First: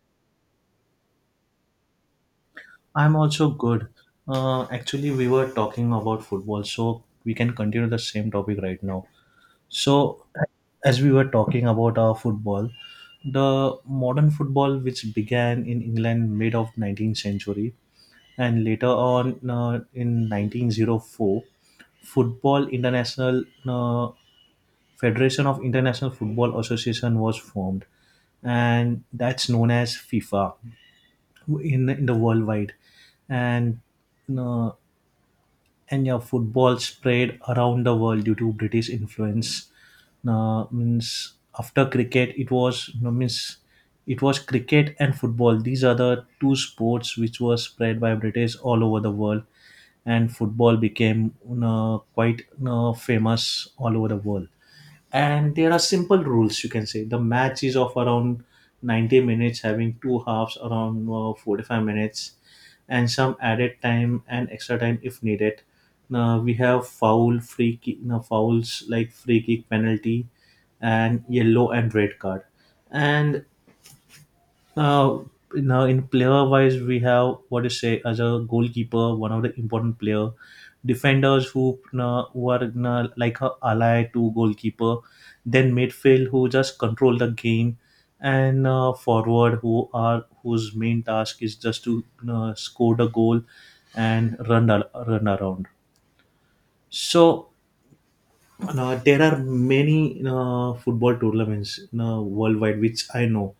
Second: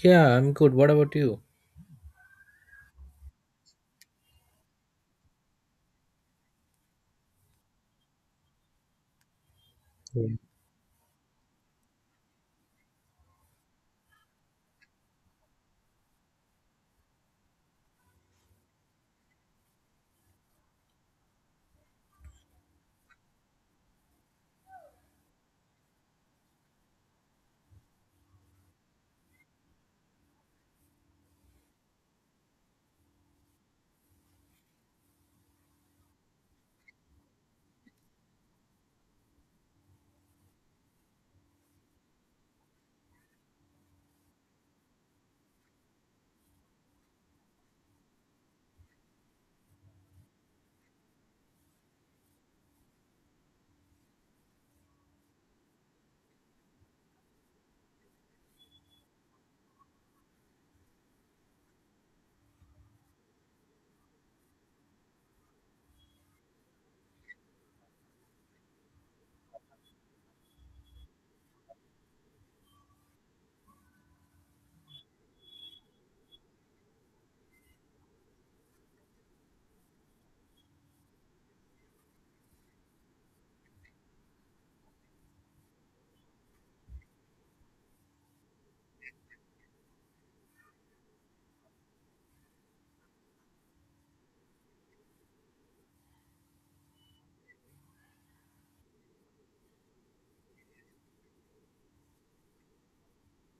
Yeah, I'm good. What about you? I'm also good. Actually, we were talking about football, so we can continue the same topic right now. So, Yeah. as we were talking about our football, the modern football, which began in England mid of 19th century and later on in 1904, Football International Federation of International Football Association was formed, and that's known as FIFA in the worldwide, and uh, and yeah, football spread around the world due to British influence. Means after cricket, it was no means it was cricket and football. These are the two sports which were spread by British all over the world, and football became quite famous all over the world, and there are simple rules. You can say the match is of around 90 minutes, having two halves around 45 minutes, and some added time and extra time if needed. Now we have foul free kick, no, fouls like free kick, penalty, and yellow and red card. And uh, now, in player wise, we have what to say as a goalkeeper, one of the important player, defenders who are like a ally to goalkeeper, then midfield who just control the game, and forward who are whose main task is just to score the goal and run around. So there are many football tournaments worldwide which I know.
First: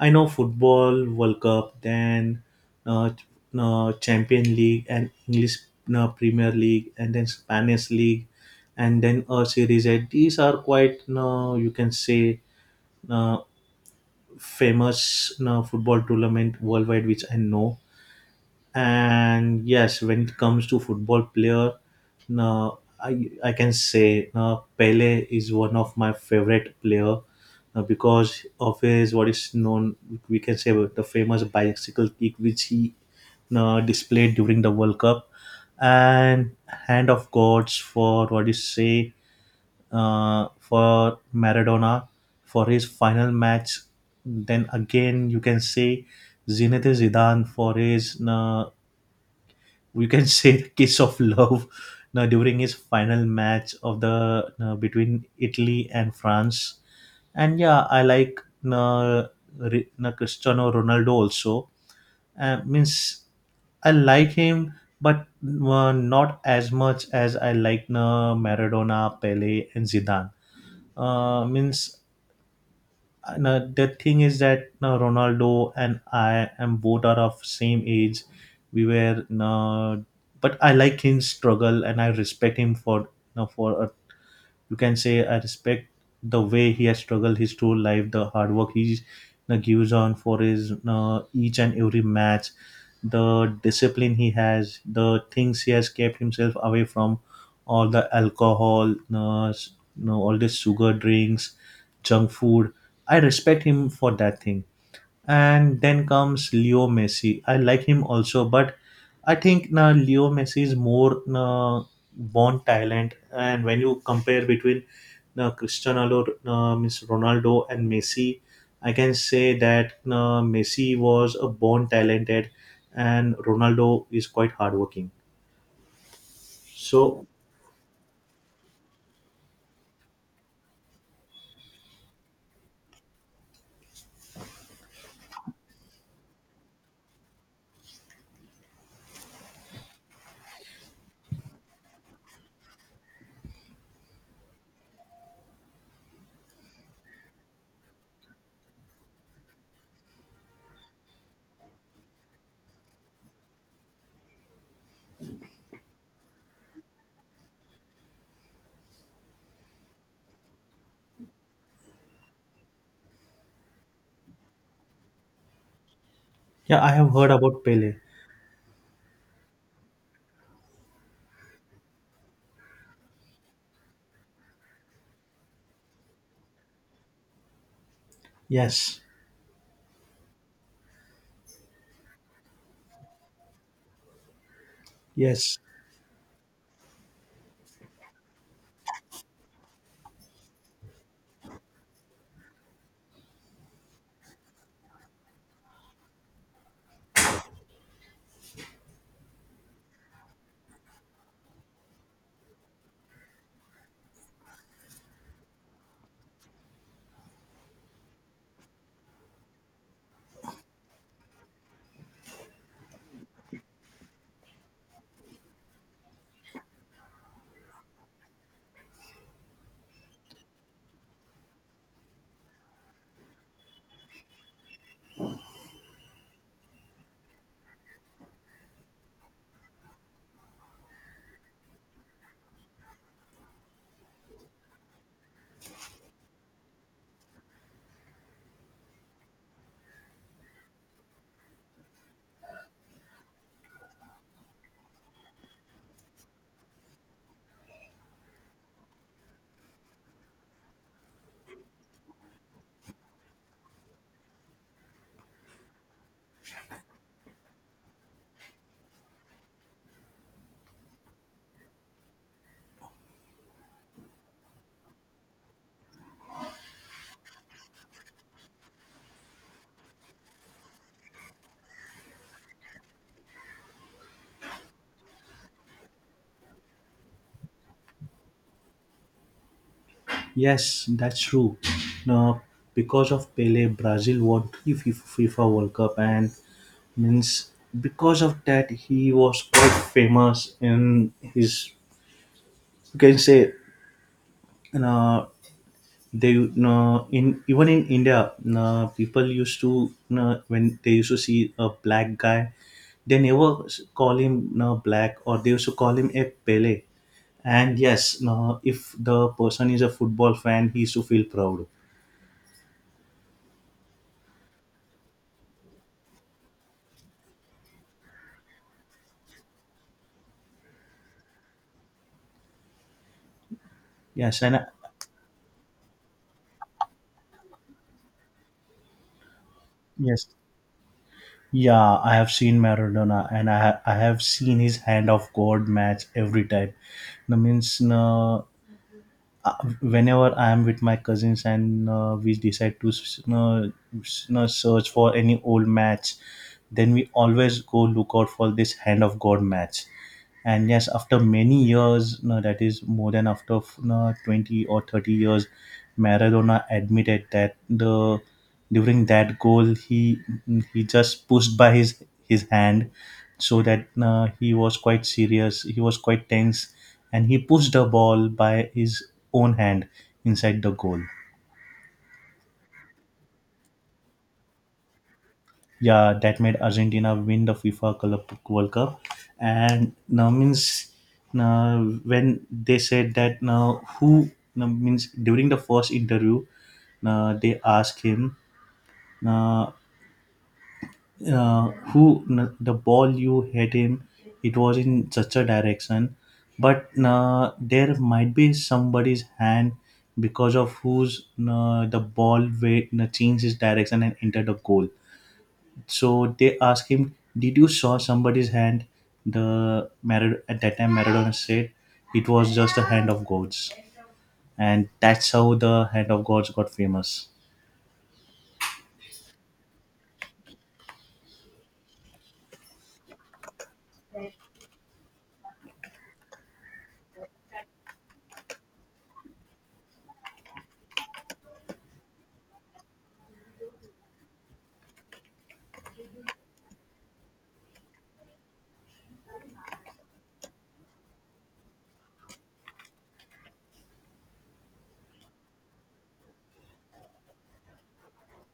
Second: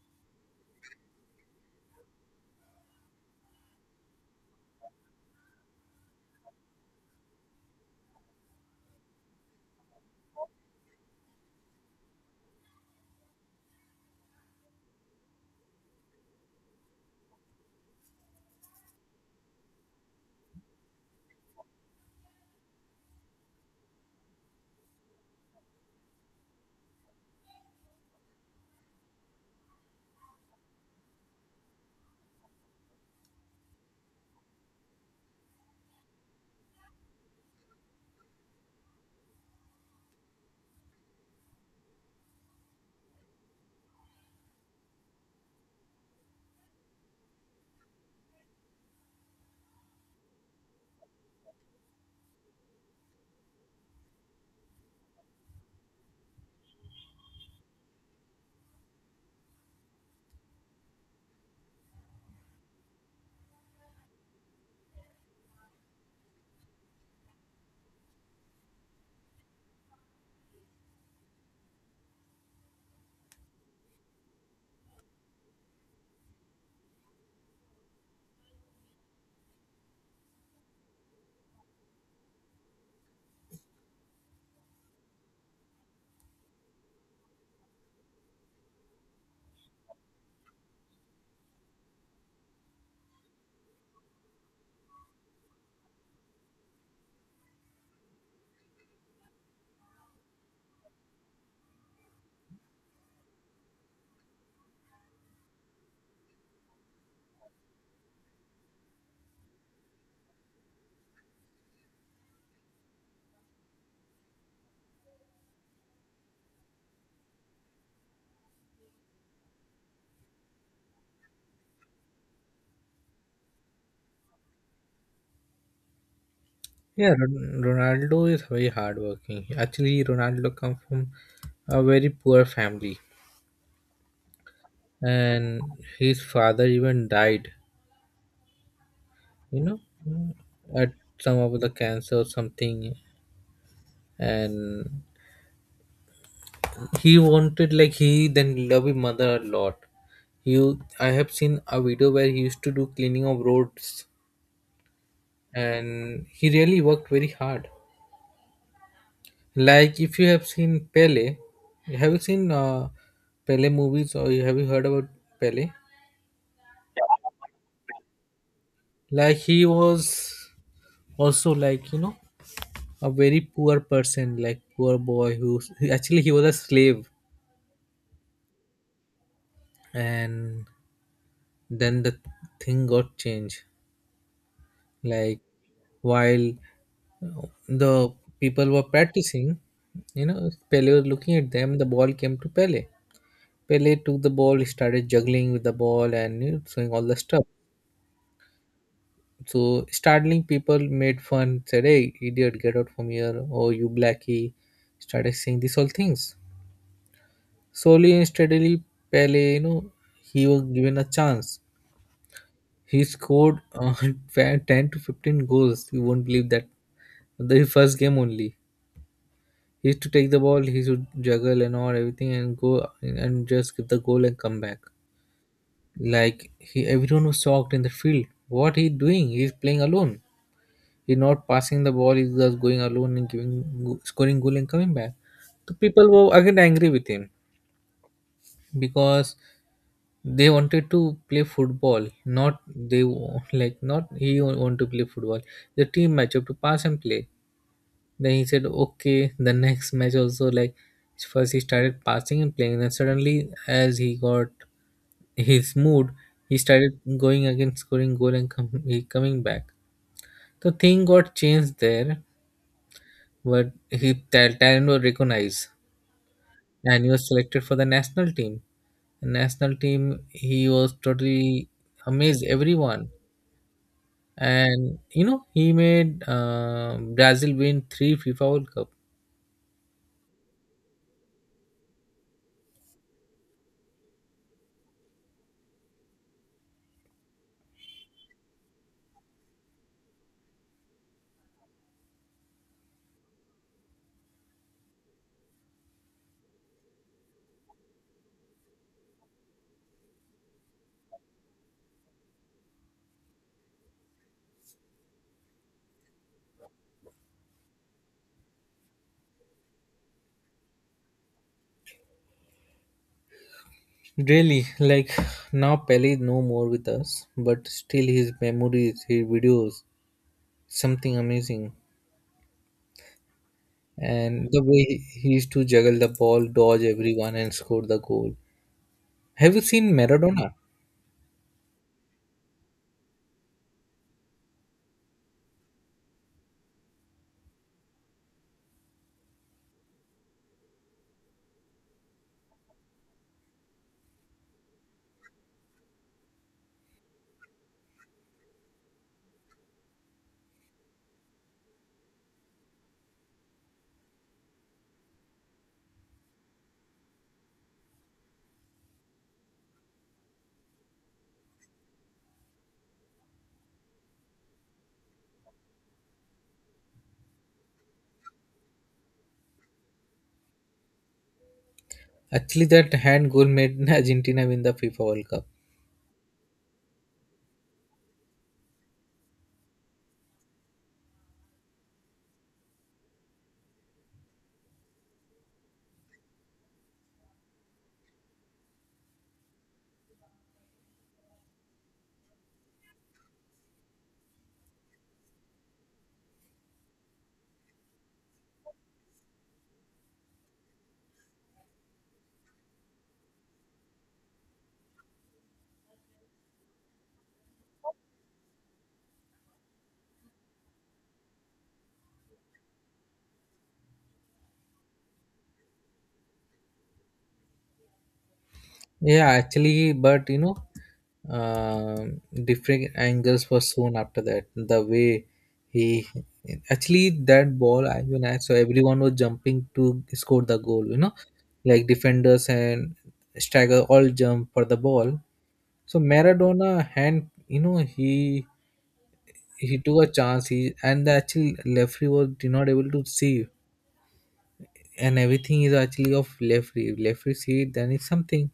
I know football, World Cup, then uh, ch- Champion League, and English Premier League, and then Spanish League, and then a Series A. These are quite you can say uh, famous football tournament worldwide, which I know. And yes, when it comes to football player, no, I can say Pele is one of my favorite player, because of his, what is known, we can say, about the famous bicycle kick which he displayed during the World Cup, and hand of gods for, what you say, for Maradona, for his final match. Then again, you can say Zinedine Zidane for his, we can say, the kiss of love now during his final match of the between Italy and France. And yeah, I like uh, Cristiano Ronaldo also. Means I like him, but not as much as I like Maradona, Pele, and Zidane. Means and, the thing is that Ronaldo and I am both are of same age. We were, but I like his struggle, and I respect him for, for a you can say, I respect the way he has struggled his whole life, the hard work he gives on for his, each and every match, the discipline he has, the things he has kept himself away from, all the alcohol, you know, all the sugar drinks, junk food. I respect him for that thing, and then comes Leo Messi. I like him also, but I think now Leo Messi is more born talent. And when you compare between Cristiano Ro- means Ronaldo and Messi, I can say that Messi was a born talented, and Ronaldo is quite hardworking. Yeah, So Ronaldo is very hardworking. Actually, Ronaldo come from a very poor family, and his father even died. You know, at some of the cancer or something, and he wanted like he then loved his mother a lot. You, I have seen a video where he used to do cleaning of roads, and he really worked very hard. Like if you have seen Pele, have you seen Pele movies or have you heard about Pele? yeah, I have heard about Pele. Like he was also like you know a very poor person, like poor boy who actually he was a slave, Yes, and then the thing got changed. Like yes. while the people were practicing, you know Pele was looking at them. The ball came to Pele. Pele took the ball, he started juggling with the ball and, you know, doing all the stuff. So startling people made fun, said, "Hey, idiot, get out from here! Oh, you blackie," started saying these all things. Slowly and steadily, Pele, you know, he was given a chance. He scored 10 to 15 goals. You won't believe that. The first game only. He used to take the ball, he should juggle and all everything and go and just give the goal and come back. Like he everyone was shocked in the field. What he doing? He's playing alone. He's not passing the ball. He's just going alone and scoring goal and coming back. So people were again angry with him because they wanted to play football. Not like not want to play football. The team matchup to pass and play. Then he said okay. The next match also, like first he started passing and playing. Then suddenly as he got his mood, he started going again scoring goal and he coming back. The thing got changed there. But he Talon was recognized, and he was selected for the national team. The national team, he was totally amazed everyone, and you know he made Brazil win three FIFA World Cup. Yes, that's true. Now, because of Pele, Brazil won three FIFA World Cup, and means because of that, he was quite famous in his. You can say, uh, they in even in India, people used to, when they used to see a black guy, they never s- call him black, or they used to call him a Pele. And yes, if the person is a football fan, he used to feel proud. Really, like now Pele is no more with us, but still his memories, his videos, something amazing. Yes. And the way he used to juggle the ball, dodge everyone, and score the goal. Have you seen Yes, Maradona? yeah, I have seen Maradona, and I have seen his hand of God match every time. That means, uh, whenever I am with my cousins, and we decide to search for any old match, then we always go look out for this Hand of God match. And yes, after many years, no, that is more than after no, 20 or 30 years, Maradona admitted that, the during that goal he, just pushed by his hand, so that he was quite serious, he was quite tense, and he pushed the ball by his own hand inside the goal. Actually, that hand goal made Argentina win the FIFA World Cup. Yeah, that made Argentina win the FIFA Club World Cup. And now, means now when they said that now who now means during the first interview, now they asked him. Now who the ball you hit him, it was in such a direction, but there might be somebody's hand, because of whose the ball way changed his direction and entered the goal. So they asked him, did you saw somebody's hand? At that time, Maradona said it was just the hand of gods, and that's how the hand of gods got famous. Yeah, actually, but you know, different angles were shown after that. The way he actually that ball, I mean, I saw everyone was jumping to score the goal. You know, like defenders and striker all jump for the ball. So Maradona hand, you know, he took a chance. He and the actual referee was did not able to see, and everything is actually of Lefri. Lefri seed, then it's something.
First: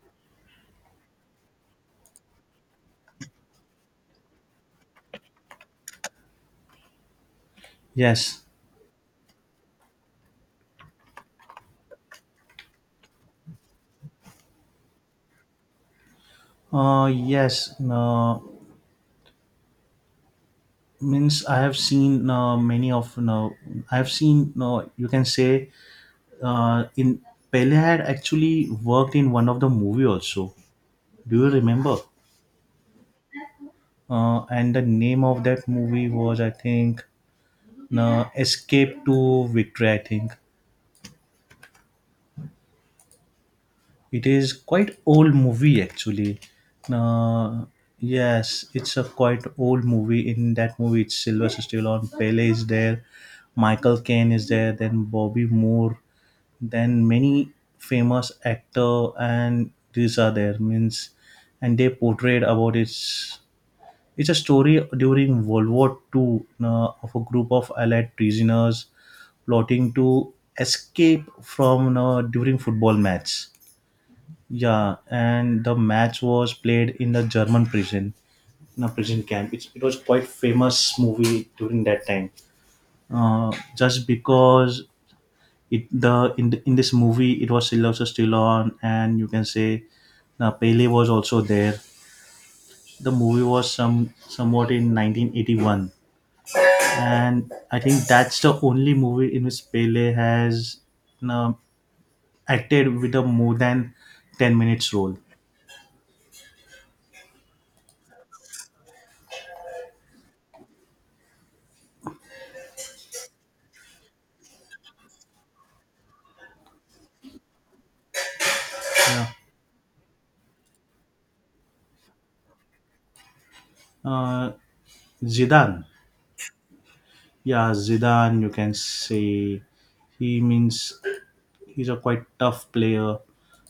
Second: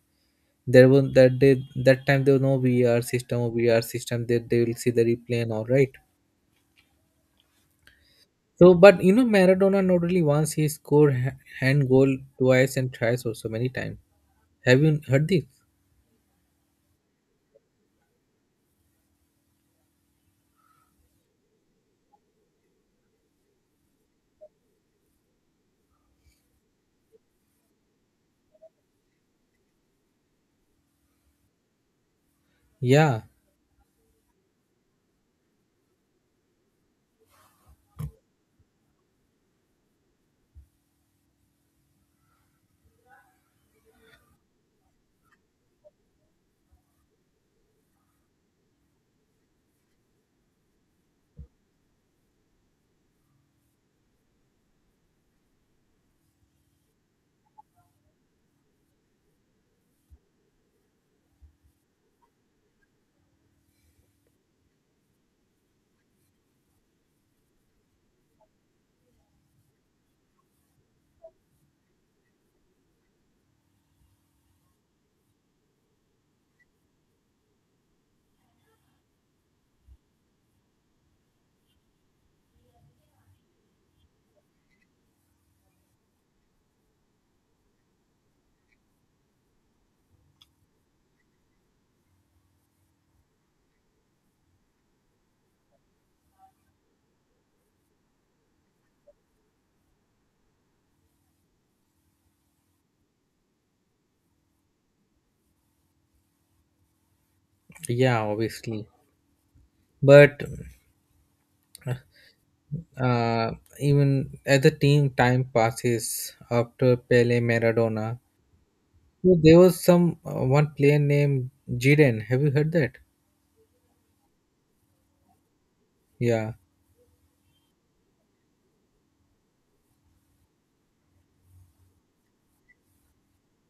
There was that day, that time there was no VR system or VR system. They will see the replay and all right. Yes. So, but you know, Maradona not only once he scored hand goal twice and thrice or so many times. Have you heard this? Yes, no, means I have seen many of you, I have seen, you can say, in Pele had actually worked in one of the movie also. Do you remember? Yeah, And the name of that movie was, I think, no escape to victory, I think. It is quite old movie actually. Uh, yes, it's a quite old movie. In that movie, it's Sylvester Stallone, Pele is there, Michael Caine is there, then Bobby Moore, then many famous actor, and these are there means, and they portrayed about it's a story during World War II, of a group of Allied prisoners plotting to escape from, during football match. Yeah, and the match was played in the German prison, in a prison camp. It was quite famous movie during that time. Uh, just because, it the, in this movie, it was Sylvester Stallone, and you can say Pele was also there. The movie was some somewhat in 1981, and I think that's the only movie in which Pele has, you know, acted with a more than 10 minutes role. yeah, obviously. But uh, even as the team time passes after Pele, Maradona, Yeah. so there was some one player named Jiren. Have you heard that? Uh, Zidane. Yeah. Yeah, Zidane, you can say he, means he's a quite tough player,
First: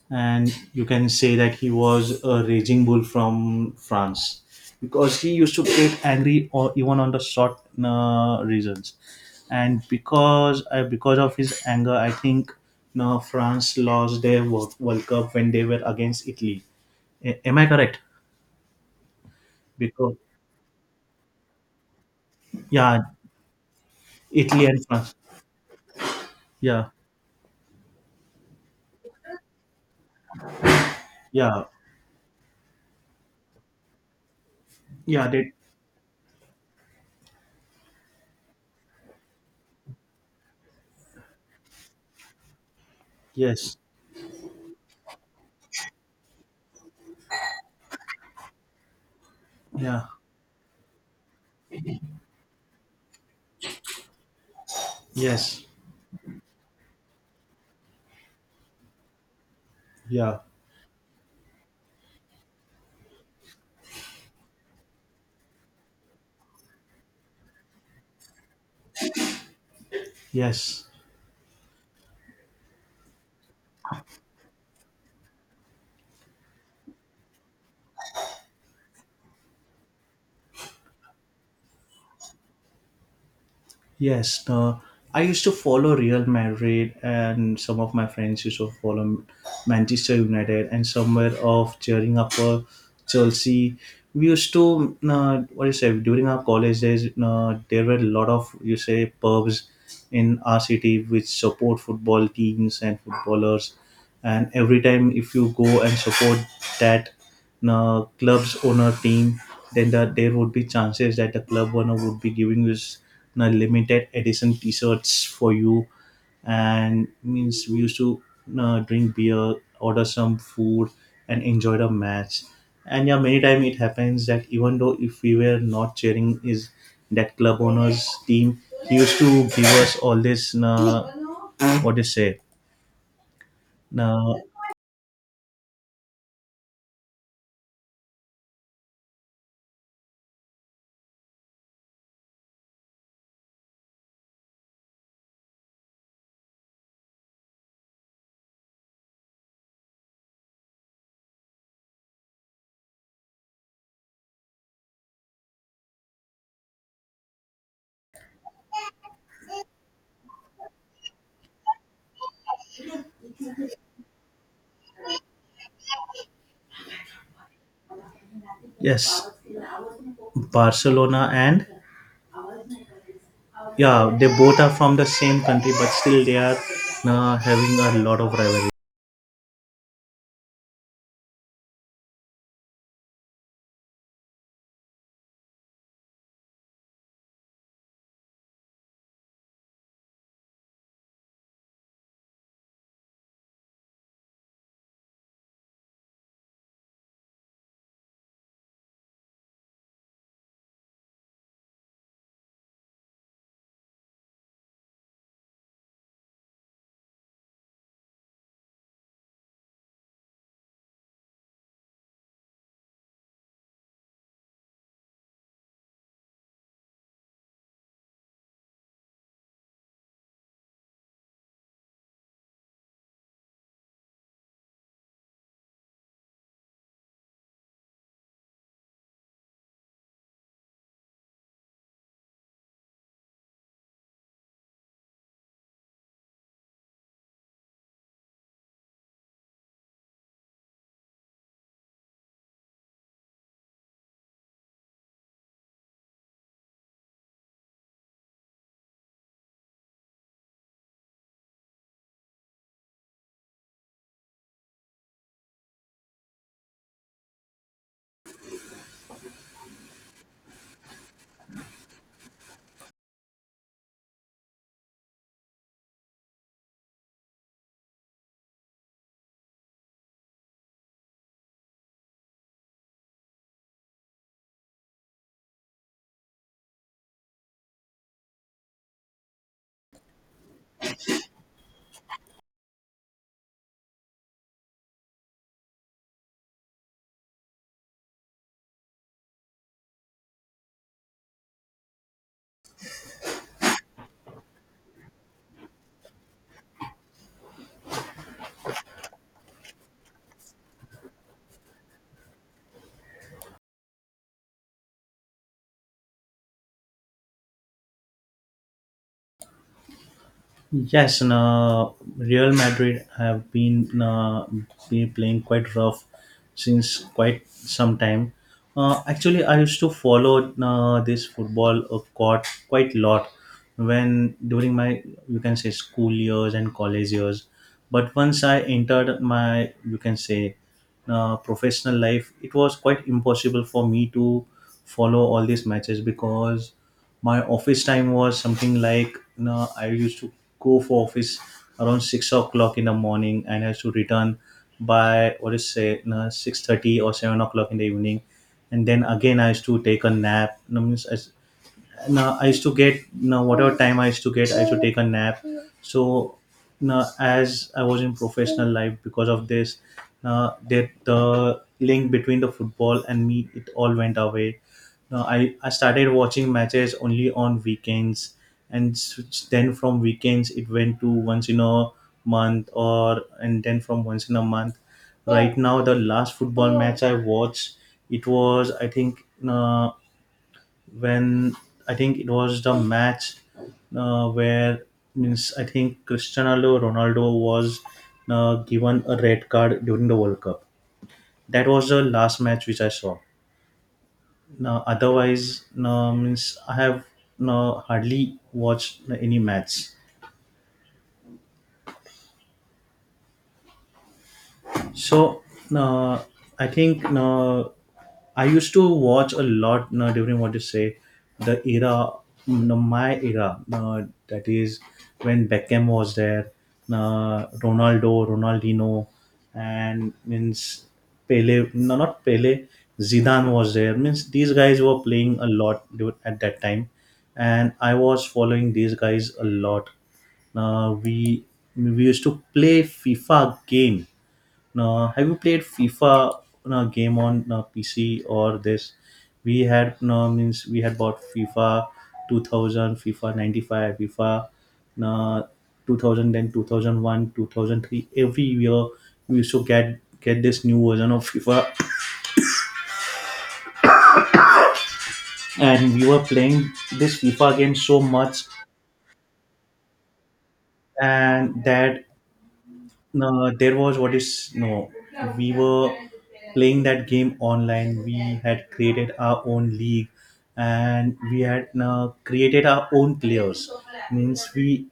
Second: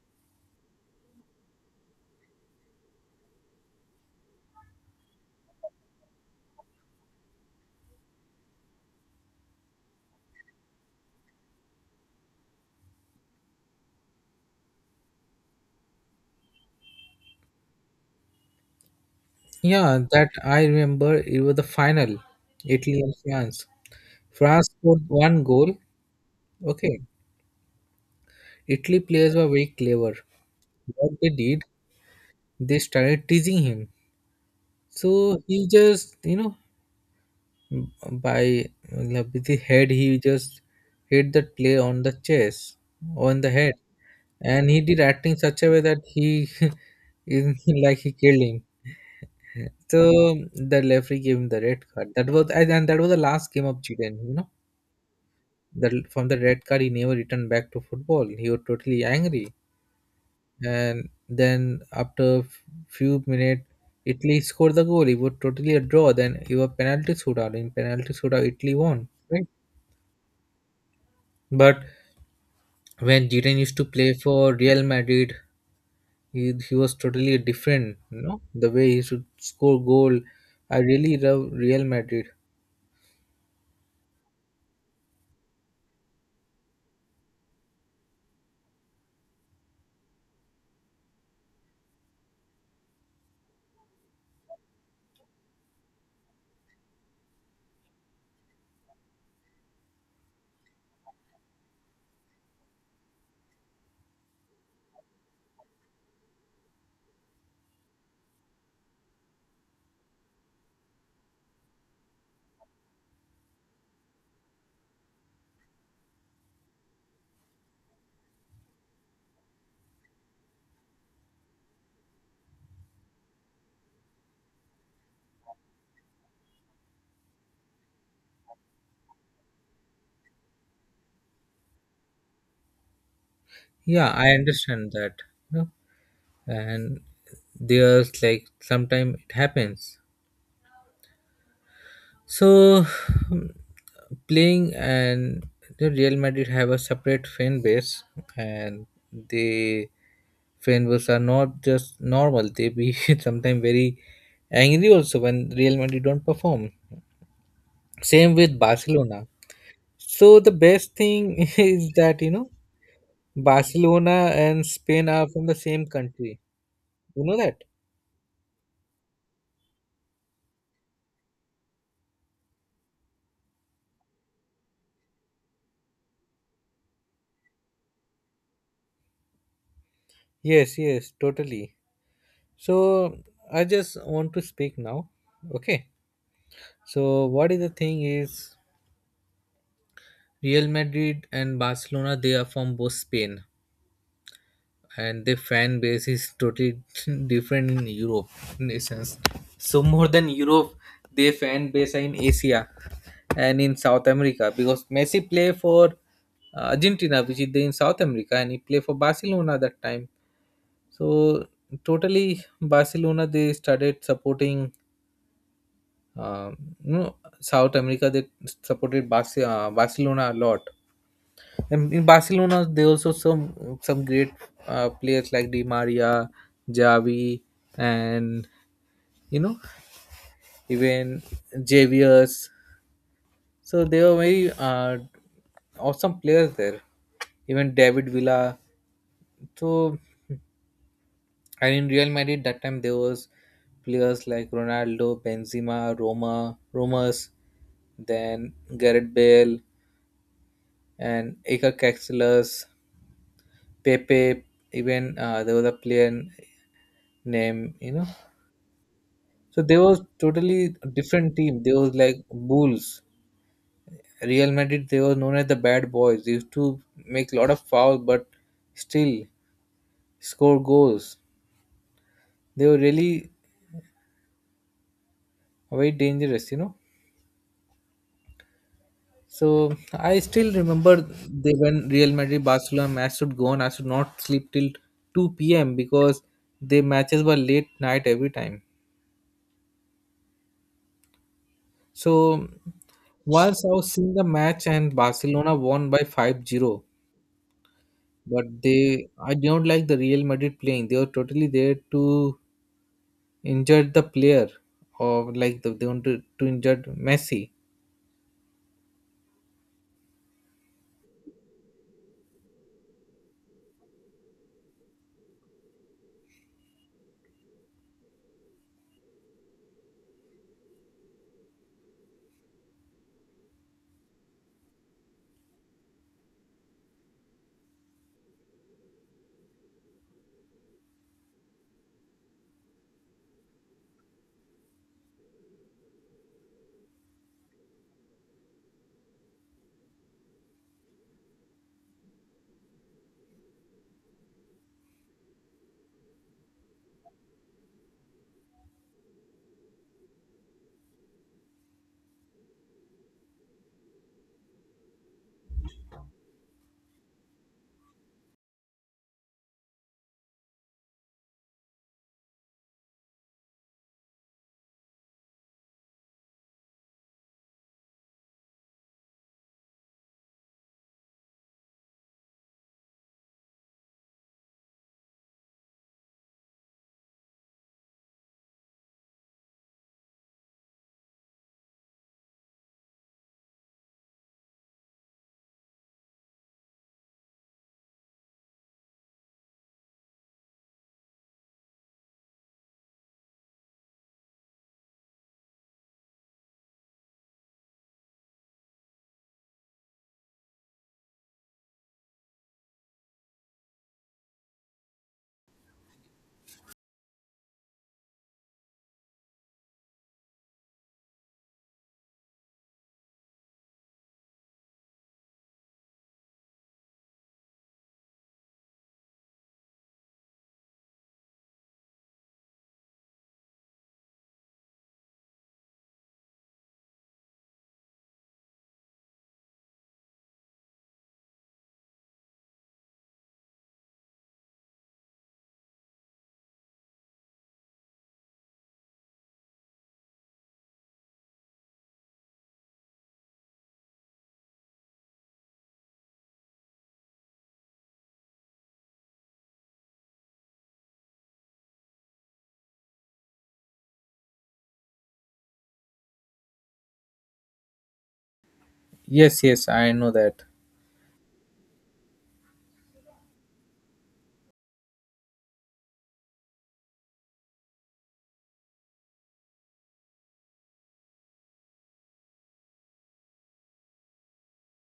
and you can say that he was a raging bull from France, because he used to get angry or even on the short reasons, and because I because of his anger, I think now France lost their World Cup when they were against Italy. Am I correct? Yeah, Because that I remember, it was the final, yeah, Italy and France. Italy France and scored France. one goal. Yeah, Okay. Italy players were very clever. What they yeah, did, they started teasing him. yeah. So They he just, you know, by, like, with the head, he just hit that player on the chest, on the head. Yes, And he did acting such a way that he, is like he killed him. yeah. So the referee gave him the red card. That was, and that was the last game of Chile, you know. Yes, The from the red card he never returned back to football, he was totally angry, yeah. and then after few minutes Italy scored the goal. It was totally a draw, then it was penalty shootout. In penalty shootout Italy won, right? Yes, But when Zidane used to play for Real Madrid, he was totally different, you know, the way he should score goal. I really love Real Madrid. yes. No, I used to follow Real Madrid, and some of my friends used to follow Manchester United, and somewhere of cheering up for Chelsea. We used to, what do you say, during our college days, there were a lot of, you say, pubs in our city which support football teams and footballers. And every time if you go and support that club's owner team, then the, there would be chances that the club owner would be giving you s- na limited edition T-shirts for you, and means we used to drink beer, order some food, and enjoy the match. And yeah, many time it happens that even though if we were not cheering is that club owner's team, he used to give us all this, what do you say? Yeah, Uh, I understand that, you know. And there's like sometimes it happens. So, playing and the Real Madrid have a separate fan base, and the fan base are not just normal; they be sometimes very angry also when Real Madrid don't perform. Same with Barcelona. So the best thing is that you know Barcelona and Spain are from the same country. You know that? yes, Barcelona. And Yeah, they both are from the same country, but still they are having a lot of rivalry. Yes, yes, totally. So I just want to speak now. Okay. So what is the thing is Real Madrid and Barcelona, they are from both Spain, and their fan base is totally different in Europe nations. So more than Europe, their fan base are in Asia and in South America because Messi play for Argentina, which is there in South America, and he play for Barcelona that time. So totally, Barcelona they started supporting. Um, you know, South America they supported Barcelona a lot. And in Barcelona, there also some great players like Di Maria, Javi, and you know even Javius. So they were very awesome players there. Even David Villa. So and in Real Madrid that time there was players like Ronaldo, Benzema, Roma, Romas, then Gareth Bale and Iker Casillas, Pepe. Even there was a player named, you know. So they was totally different team. They was like Bulls. Real Madrid, they were known as the bad boys. They used to make a lot of foul, but still score goals. They were really very dangerous, you know. So I still remember, they when Real Madrid Barcelona match should go on, I should not sleep till 2 p.m. because their matches were late night every time. So once I was seeing the match and Barcelona won by 5-0. But they I don't like the Real Madrid playing, they were totally there to injure the player, or like the, they want to injure Messi. Yes, and, Real Madrid have been, be playing quite rough since quite some time. Actually, I used to follow this football of court quite lot, when during my, you can say, school years and college years. But once I entered my, you can say, professional life, it was quite impossible for me to follow all these matches, because my office time was something like, you know, I used to go for office around 6 o'clock in the morning, and I used to return by, what is say, you know, 6:30 or 7 o'clock in the evening, and then again I used to take a nap. You know, means I, now I used to get, now whatever time I used to get, I used to take a nap. So now as I was in professional life, because of this, now that the link between the football and me, it all went away. Now I started watching matches only on weekends, and then from weekends it went to once in a month, or and then from once in a month. Right now the last football match I watched, it was I think. Uh, when I think it was the match, where means I think Cristiano Ronaldo was given a red card during the World Cup. That was the last match which I saw. Now, otherwise, no, means I have no, hardly watched any match. So, uh, I think I used to watch a lot during what you say, the era, my era, that is when Beckham was there, Ronaldo, Ronaldinho, and means Pele, no, not Pele, Zidane was there. Means these guys were playing a lot at that time, and I was following these guys a lot. Uh, we we used to play FIFA game. Now, have you played FIFA game on PC or this? We had means we had bought FIFA 2000, FIFA 95, FIFA uh, 2000, then 2001, 2003. Every year we used to get this new version of FIFA, and we were playing this FIFA game so much. Yes, yes, I know that. And that, no, there was what is, no, we were playing that game online. We had created our own league, and we had created our own players. Means we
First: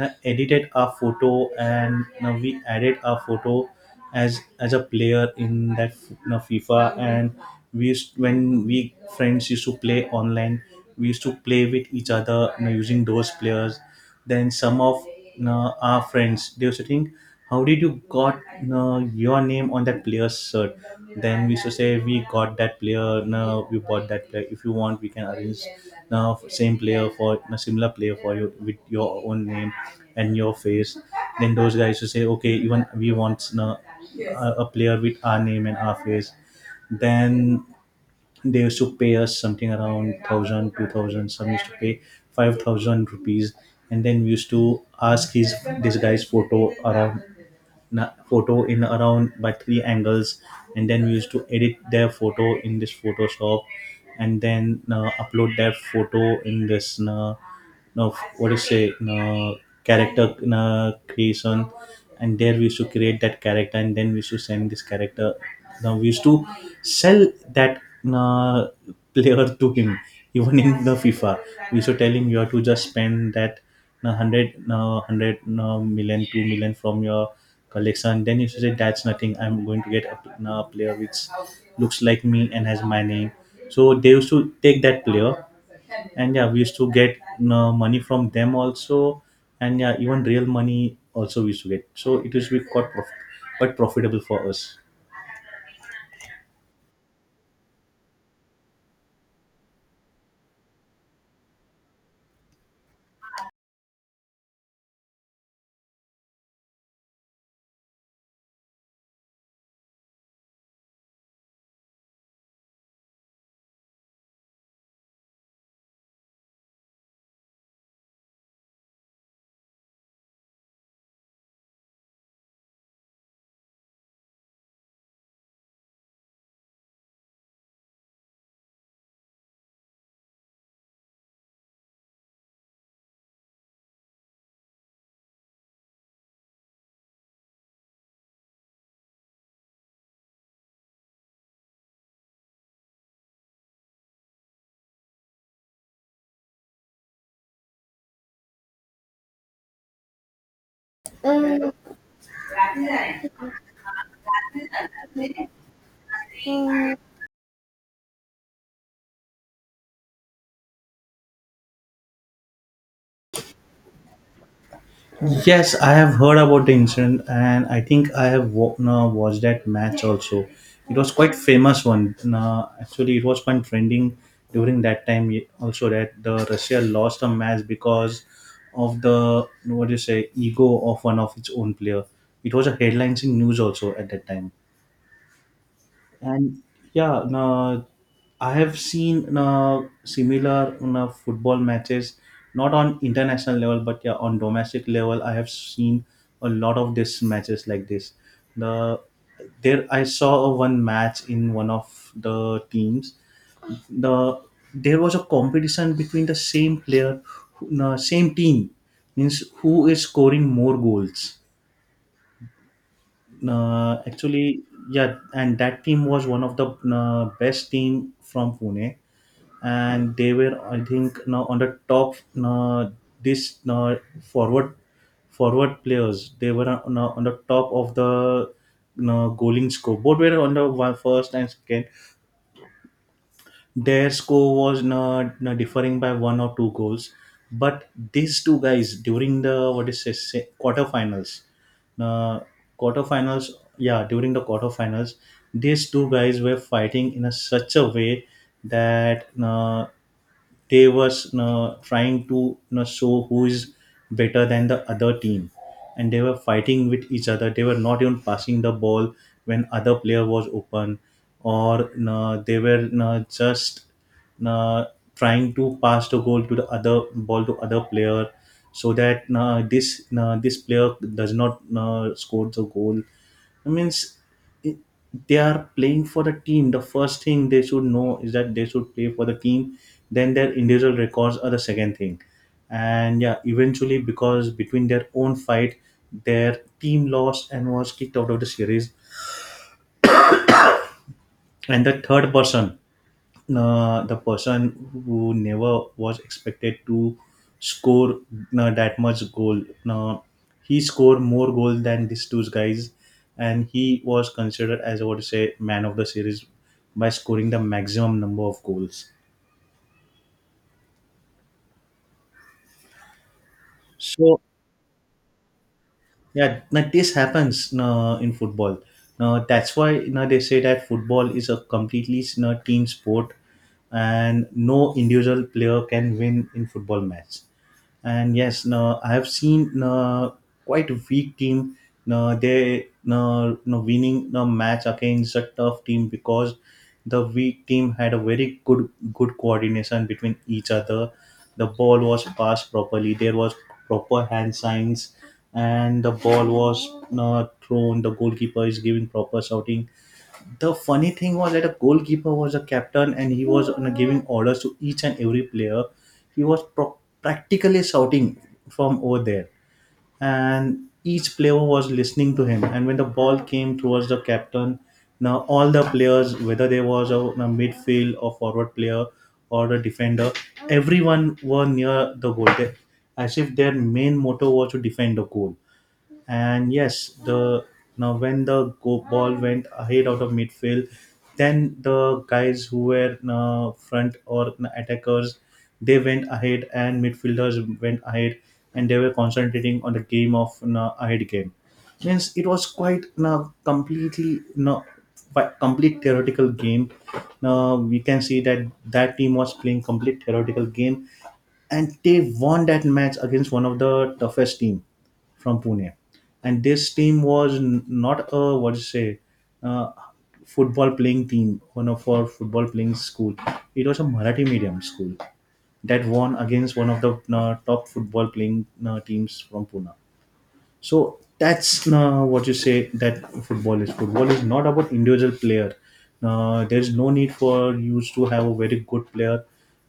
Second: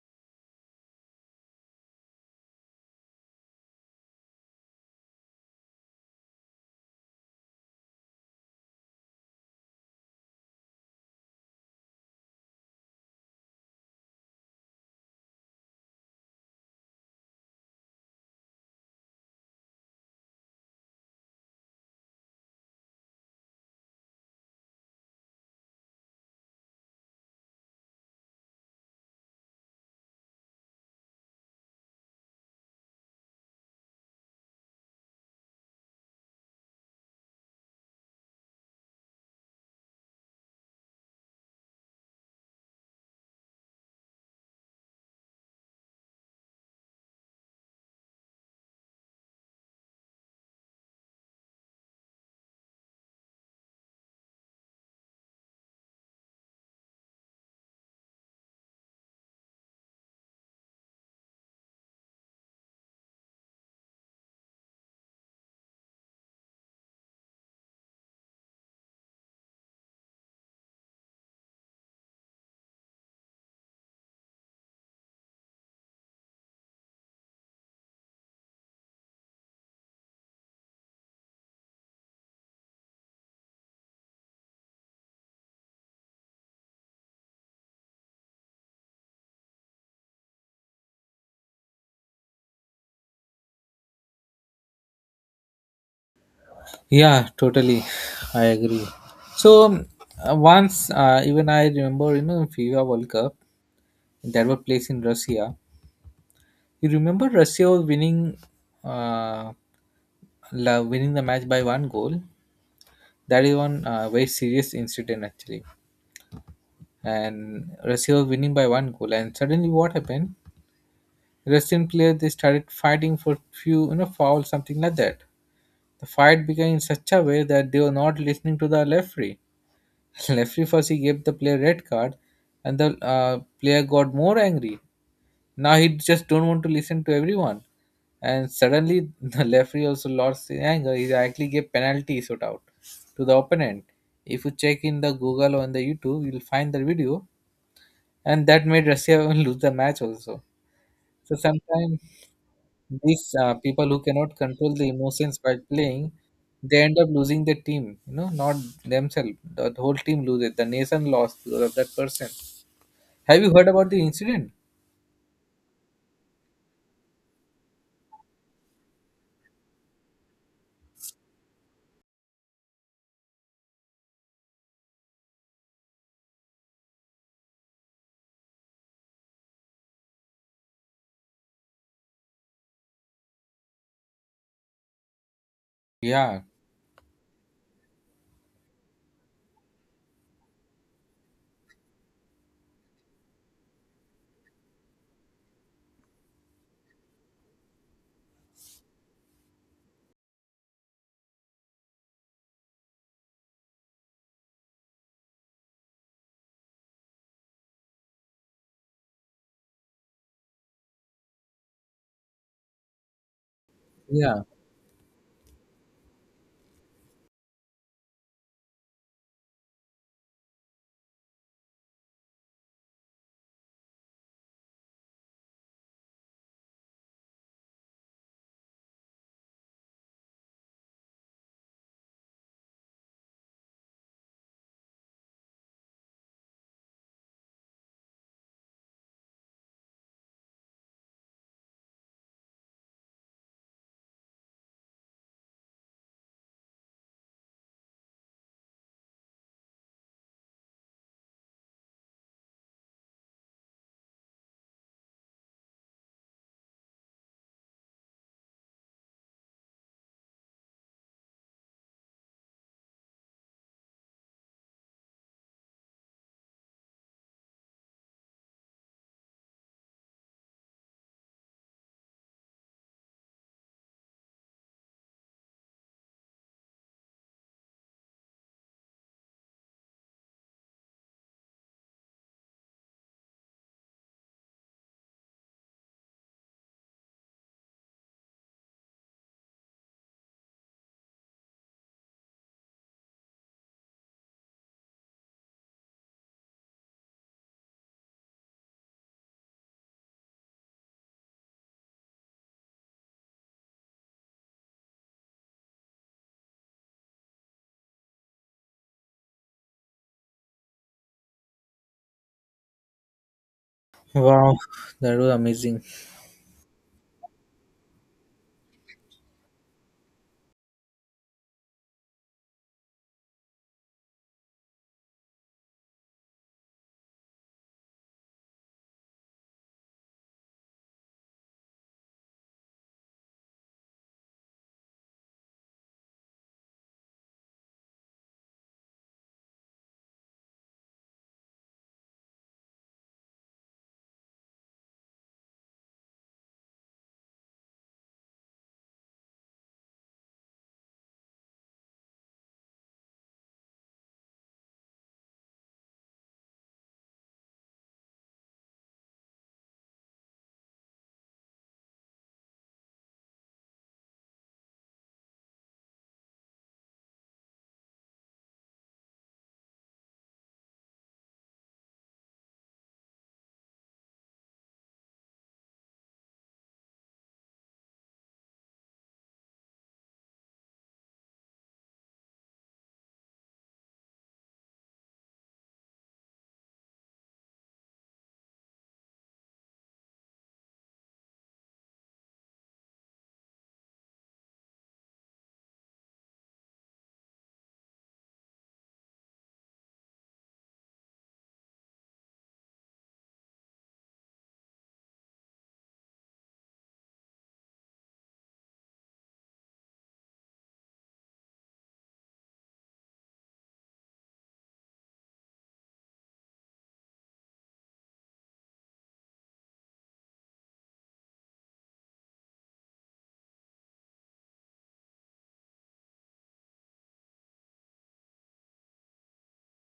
edited our photo, and now we added our photo as a player in that FIFA. And we used, when we friends used to play online, we used to play with each other, you know, using those players. Then some of our friends, they were to, how did you got uh, your name on that player's shirt? Then we used to say, we got that player, no, we bought that player. If you want, we can arrange now same player, for a similar player for you with your own name and your face. Then those guys used to say, okay, even we want a player with our name and our face. Then they used to pay us something around thousand, 2000. Some used to pay 5,000 rupees. And then we used to ask his, this guy's photo around, photo in around by three angles. And then we used to edit their photo in this Photoshop, and then upload their photo in this, no, what do you say, character creation. And there we used to create that character, and then we used to send this character. Now we used to sell that uh, player to him. Even in the FIFA, we used to tell him, you have to just spend that 100 million, two million from your collection. Then you should say, that's nothing, I'm going to get a player which looks like me and has my name. So they used to take that player, and yeah, we used to get you money from them also. And yeah, even real money also we used to get, so it used to be quite quite profitable for us. Yeah, totally. I agree. So once even I remember, you know, FIFA World Cup that was placed in Russia. You remember Russia was winning uh winning the match by one goal. That is one very serious incident actually, and Russia was winning by one goal. And suddenly, what happened? Russian players they started fighting for few, you know, foul something like that. The fight began in such a way that they were not listening to the referee. Referee first he gave the player red card, and the player got more angry. Now he just don't want to listen to everyone, and suddenly the referee also lost his anger. He actually gave penalty shootout to the opponent. If you check in the Google or on the YouTube, you'll find the video, and that made Russia lose the match also. So sometimes these people who cannot control the emotions by playing, they end up losing the team. You know, not themselves. The whole team loses. The nation lost because of that person. Have you heard about the incident? Yes, I have heard about the incident, and I think I have wa- no, watched that match also. It was quite famous one, no, actually it was quite trending during that time, also that the Russia lost a match because of the, what do you say, ego of one of its own player. It was a headlines in news also at that time. Yeah, And yeah, na, I have seen, na, similar, na, football matches, not on international level, but yeah, on domestic level, I have seen a lot of these matches like this. The there I saw one match in one of the teams. The there was a competition between the same player, same team, means who is scoring more goals, yeah. actually. Yeah, and that team was one of the best team from Pune, and they were, I think, now on the top. This forward forward players, they were on the top of the goaling score. Both were on the one, first and second, their score was, na, na, differing by one or two goals, but these two guys during the, what is it, quarterfinals, uh, quarterfinals, yeah, during the quarterfinals, these two guys were fighting in a such a way that. They was trying to, you know, show who is better than the other team, and they were fighting with each other. They were not even passing the ball when other player was open, or you know, they were, you know, just, you know, trying to pass the goal to the other ball to other player, so that, you know, this, you know, this player does not, you know, score the goal. I means it- they are playing for the team. The first thing they should know is that they should play for the team. Then their individual records are the second thing. And yeah, eventually because between their own fight, their team lost and was kicked out of the series. And the third person, the person who never was expected to score that much goal. Uh, he scored more goals than these two guys, and he was considered as, I would say, man of the series by scoring the maximum number of goals. So Wow, that was amazing. yeah, now this happens in football. Now that's why, you know, they say that football is a completely, you know, team sport, and no individual player can win in football match. And yes, no, I have seen, no, quite a weak team, no, they, no, no, winning, no, match against a tough team, because the weak team had a very good coordination between each other. The ball was passed properly. There was proper hand signs, and the ball was, no, thrown. The goalkeeper is giving proper shouting. The funny thing was that a goalkeeper was a captain, and he was, you know, giving orders to each and every player. He was practically shouting from over there, and each player was listening to him. And when the ball came towards the captain, now all the players, whether there was a midfield or forward player or a defender, everyone were near the goal, they, as if their main motto was to defend the goal. And yes, the, now when the go ball went ahead out of midfield, then the guys who were front or attackers, they went ahead, and midfielders went ahead, and they were concentrating on the game of, ahead game. Means it was quite completely uh, complete theoretical game. Now we can see that that team was playing complete theoretical game, and they won that match against one of the toughest team from Pune. And this team was not a, what to say, uh, football playing team, one of our football playing school. It was a Marathi medium school that won against one of the top football playing teams from Pune. So that's what you say that football is. Football is not about individual player. There's no need for you to have a very good player,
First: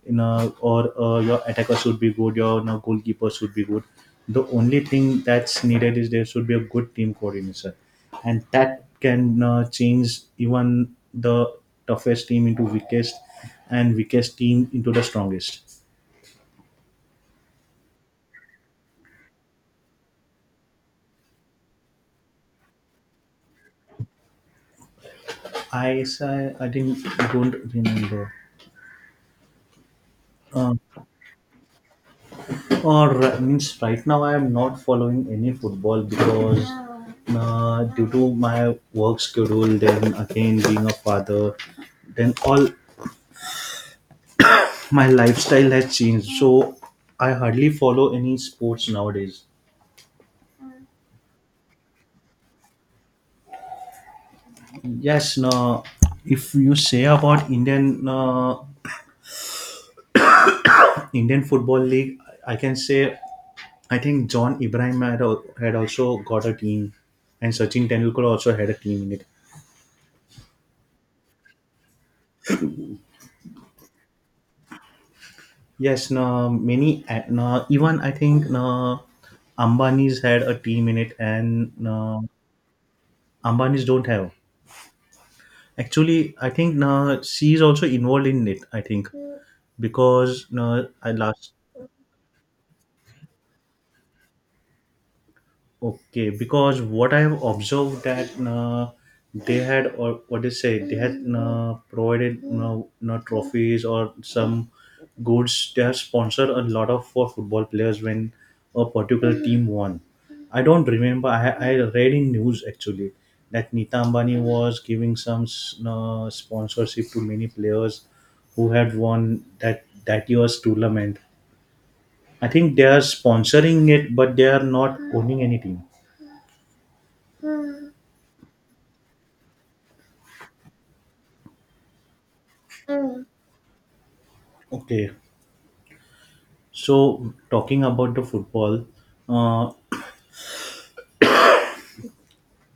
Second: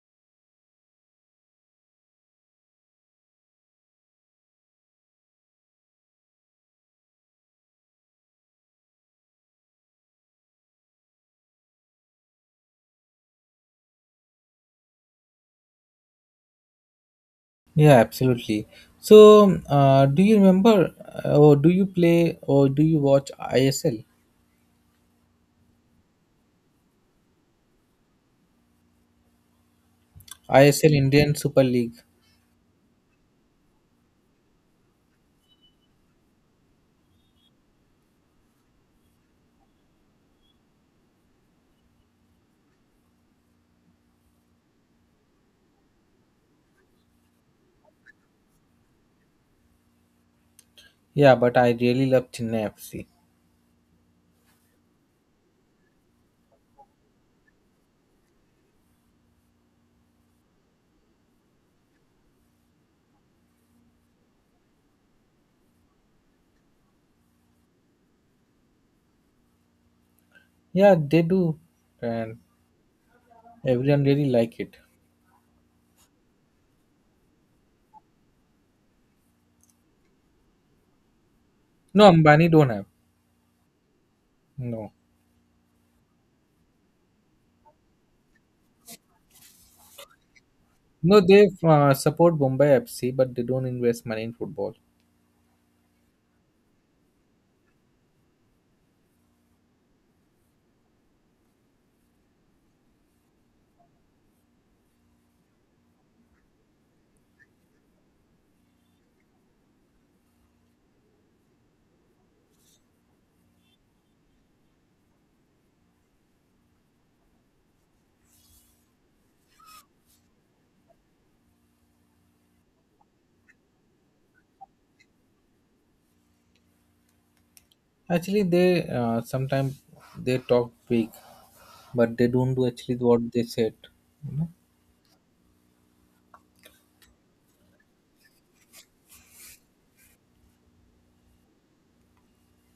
in a, or your attacker should be good, your, you know, goalkeeper should be good. The only thing that's needed is there should be a good team coordinator, and that can change even the toughest team into weakest, and weakest team into the strongest. Yeah, absolutely. So, do you remember, or do you play, or do you watch ISL? I didn't don't remember. I Uh, S L Indian Super League. Or means right now I am not following any football, because due to my work schedule, then again being a father, then all my lifestyle has changed. So I hardly follow any sports nowadays. Yeah, but I really love Chennai FC. Yes, no. If you say about Indian, Indian Football League, I can say I think John Ibrahim had, had also got a team, and Sachin Tendulkar also had a team in it. Yeah, they do, and everyone really like it. Yes, no, many, no, even I think, no, Ambani's had a team in it, and No, no, Ambani don't have. Ambani's don't have. No, Actually, I think, no, she is also involved in it. I think because, no, I no, they last. Support Mumbai FC, but they don't invest money in football. Okay, because what I have observed that they had, or what they say, they had provided trophies or some goods. They have sponsored a lot of for football players when a particular team won. I don't remember. I read in news actually that Nita Ambani was giving some sponsorship to many players who had won that year's tournament. I think they are sponsoring it, but they are not owning any team. Actually, they sometimes they talk big, but they don't do actually what they said. You know? Okay, so talking about the football, uh,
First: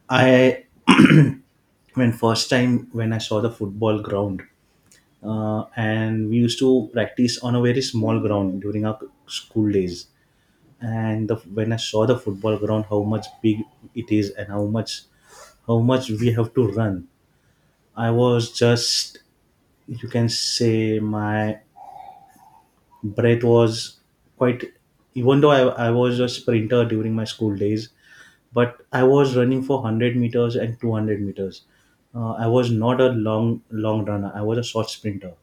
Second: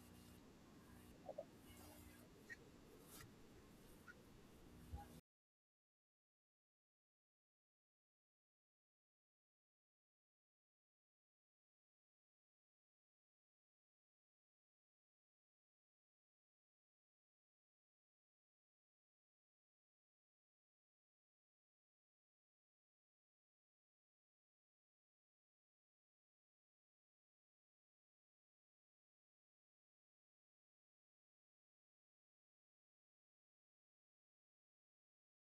I when first time when I saw the football ground, and we used to practice on a very small ground during our school days. And the, when I saw the football ground, how much big it is, and how much we have to run, I was just, you can say, my, but it was quite, even though I was a sprinter during my school days, but I was running for 100 meters and 200 meters. I was not a long runner, I was a short sprinter.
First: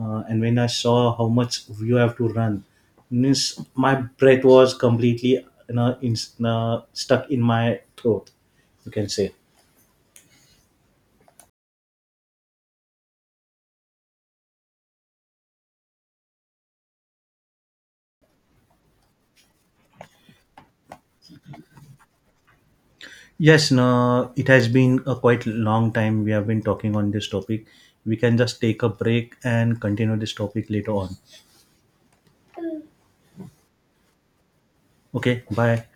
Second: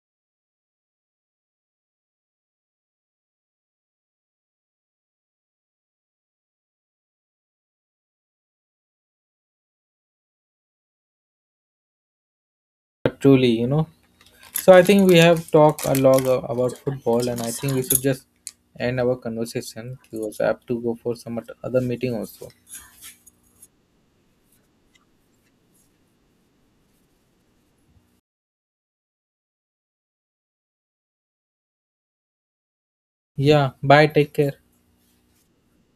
And when I saw how much you have to run, means my breath was completely, you know, in, stuck in my throat, you can say. But truly, you know. So I think we have talked a lot about football, and I think we should just end our conversation because I have to go for some other meeting also. Yes, no, it has been a quite long time we have been talking on this topic. We can just take a break and continue this topic later on. Yeah, bye. Take care. Okay, bye.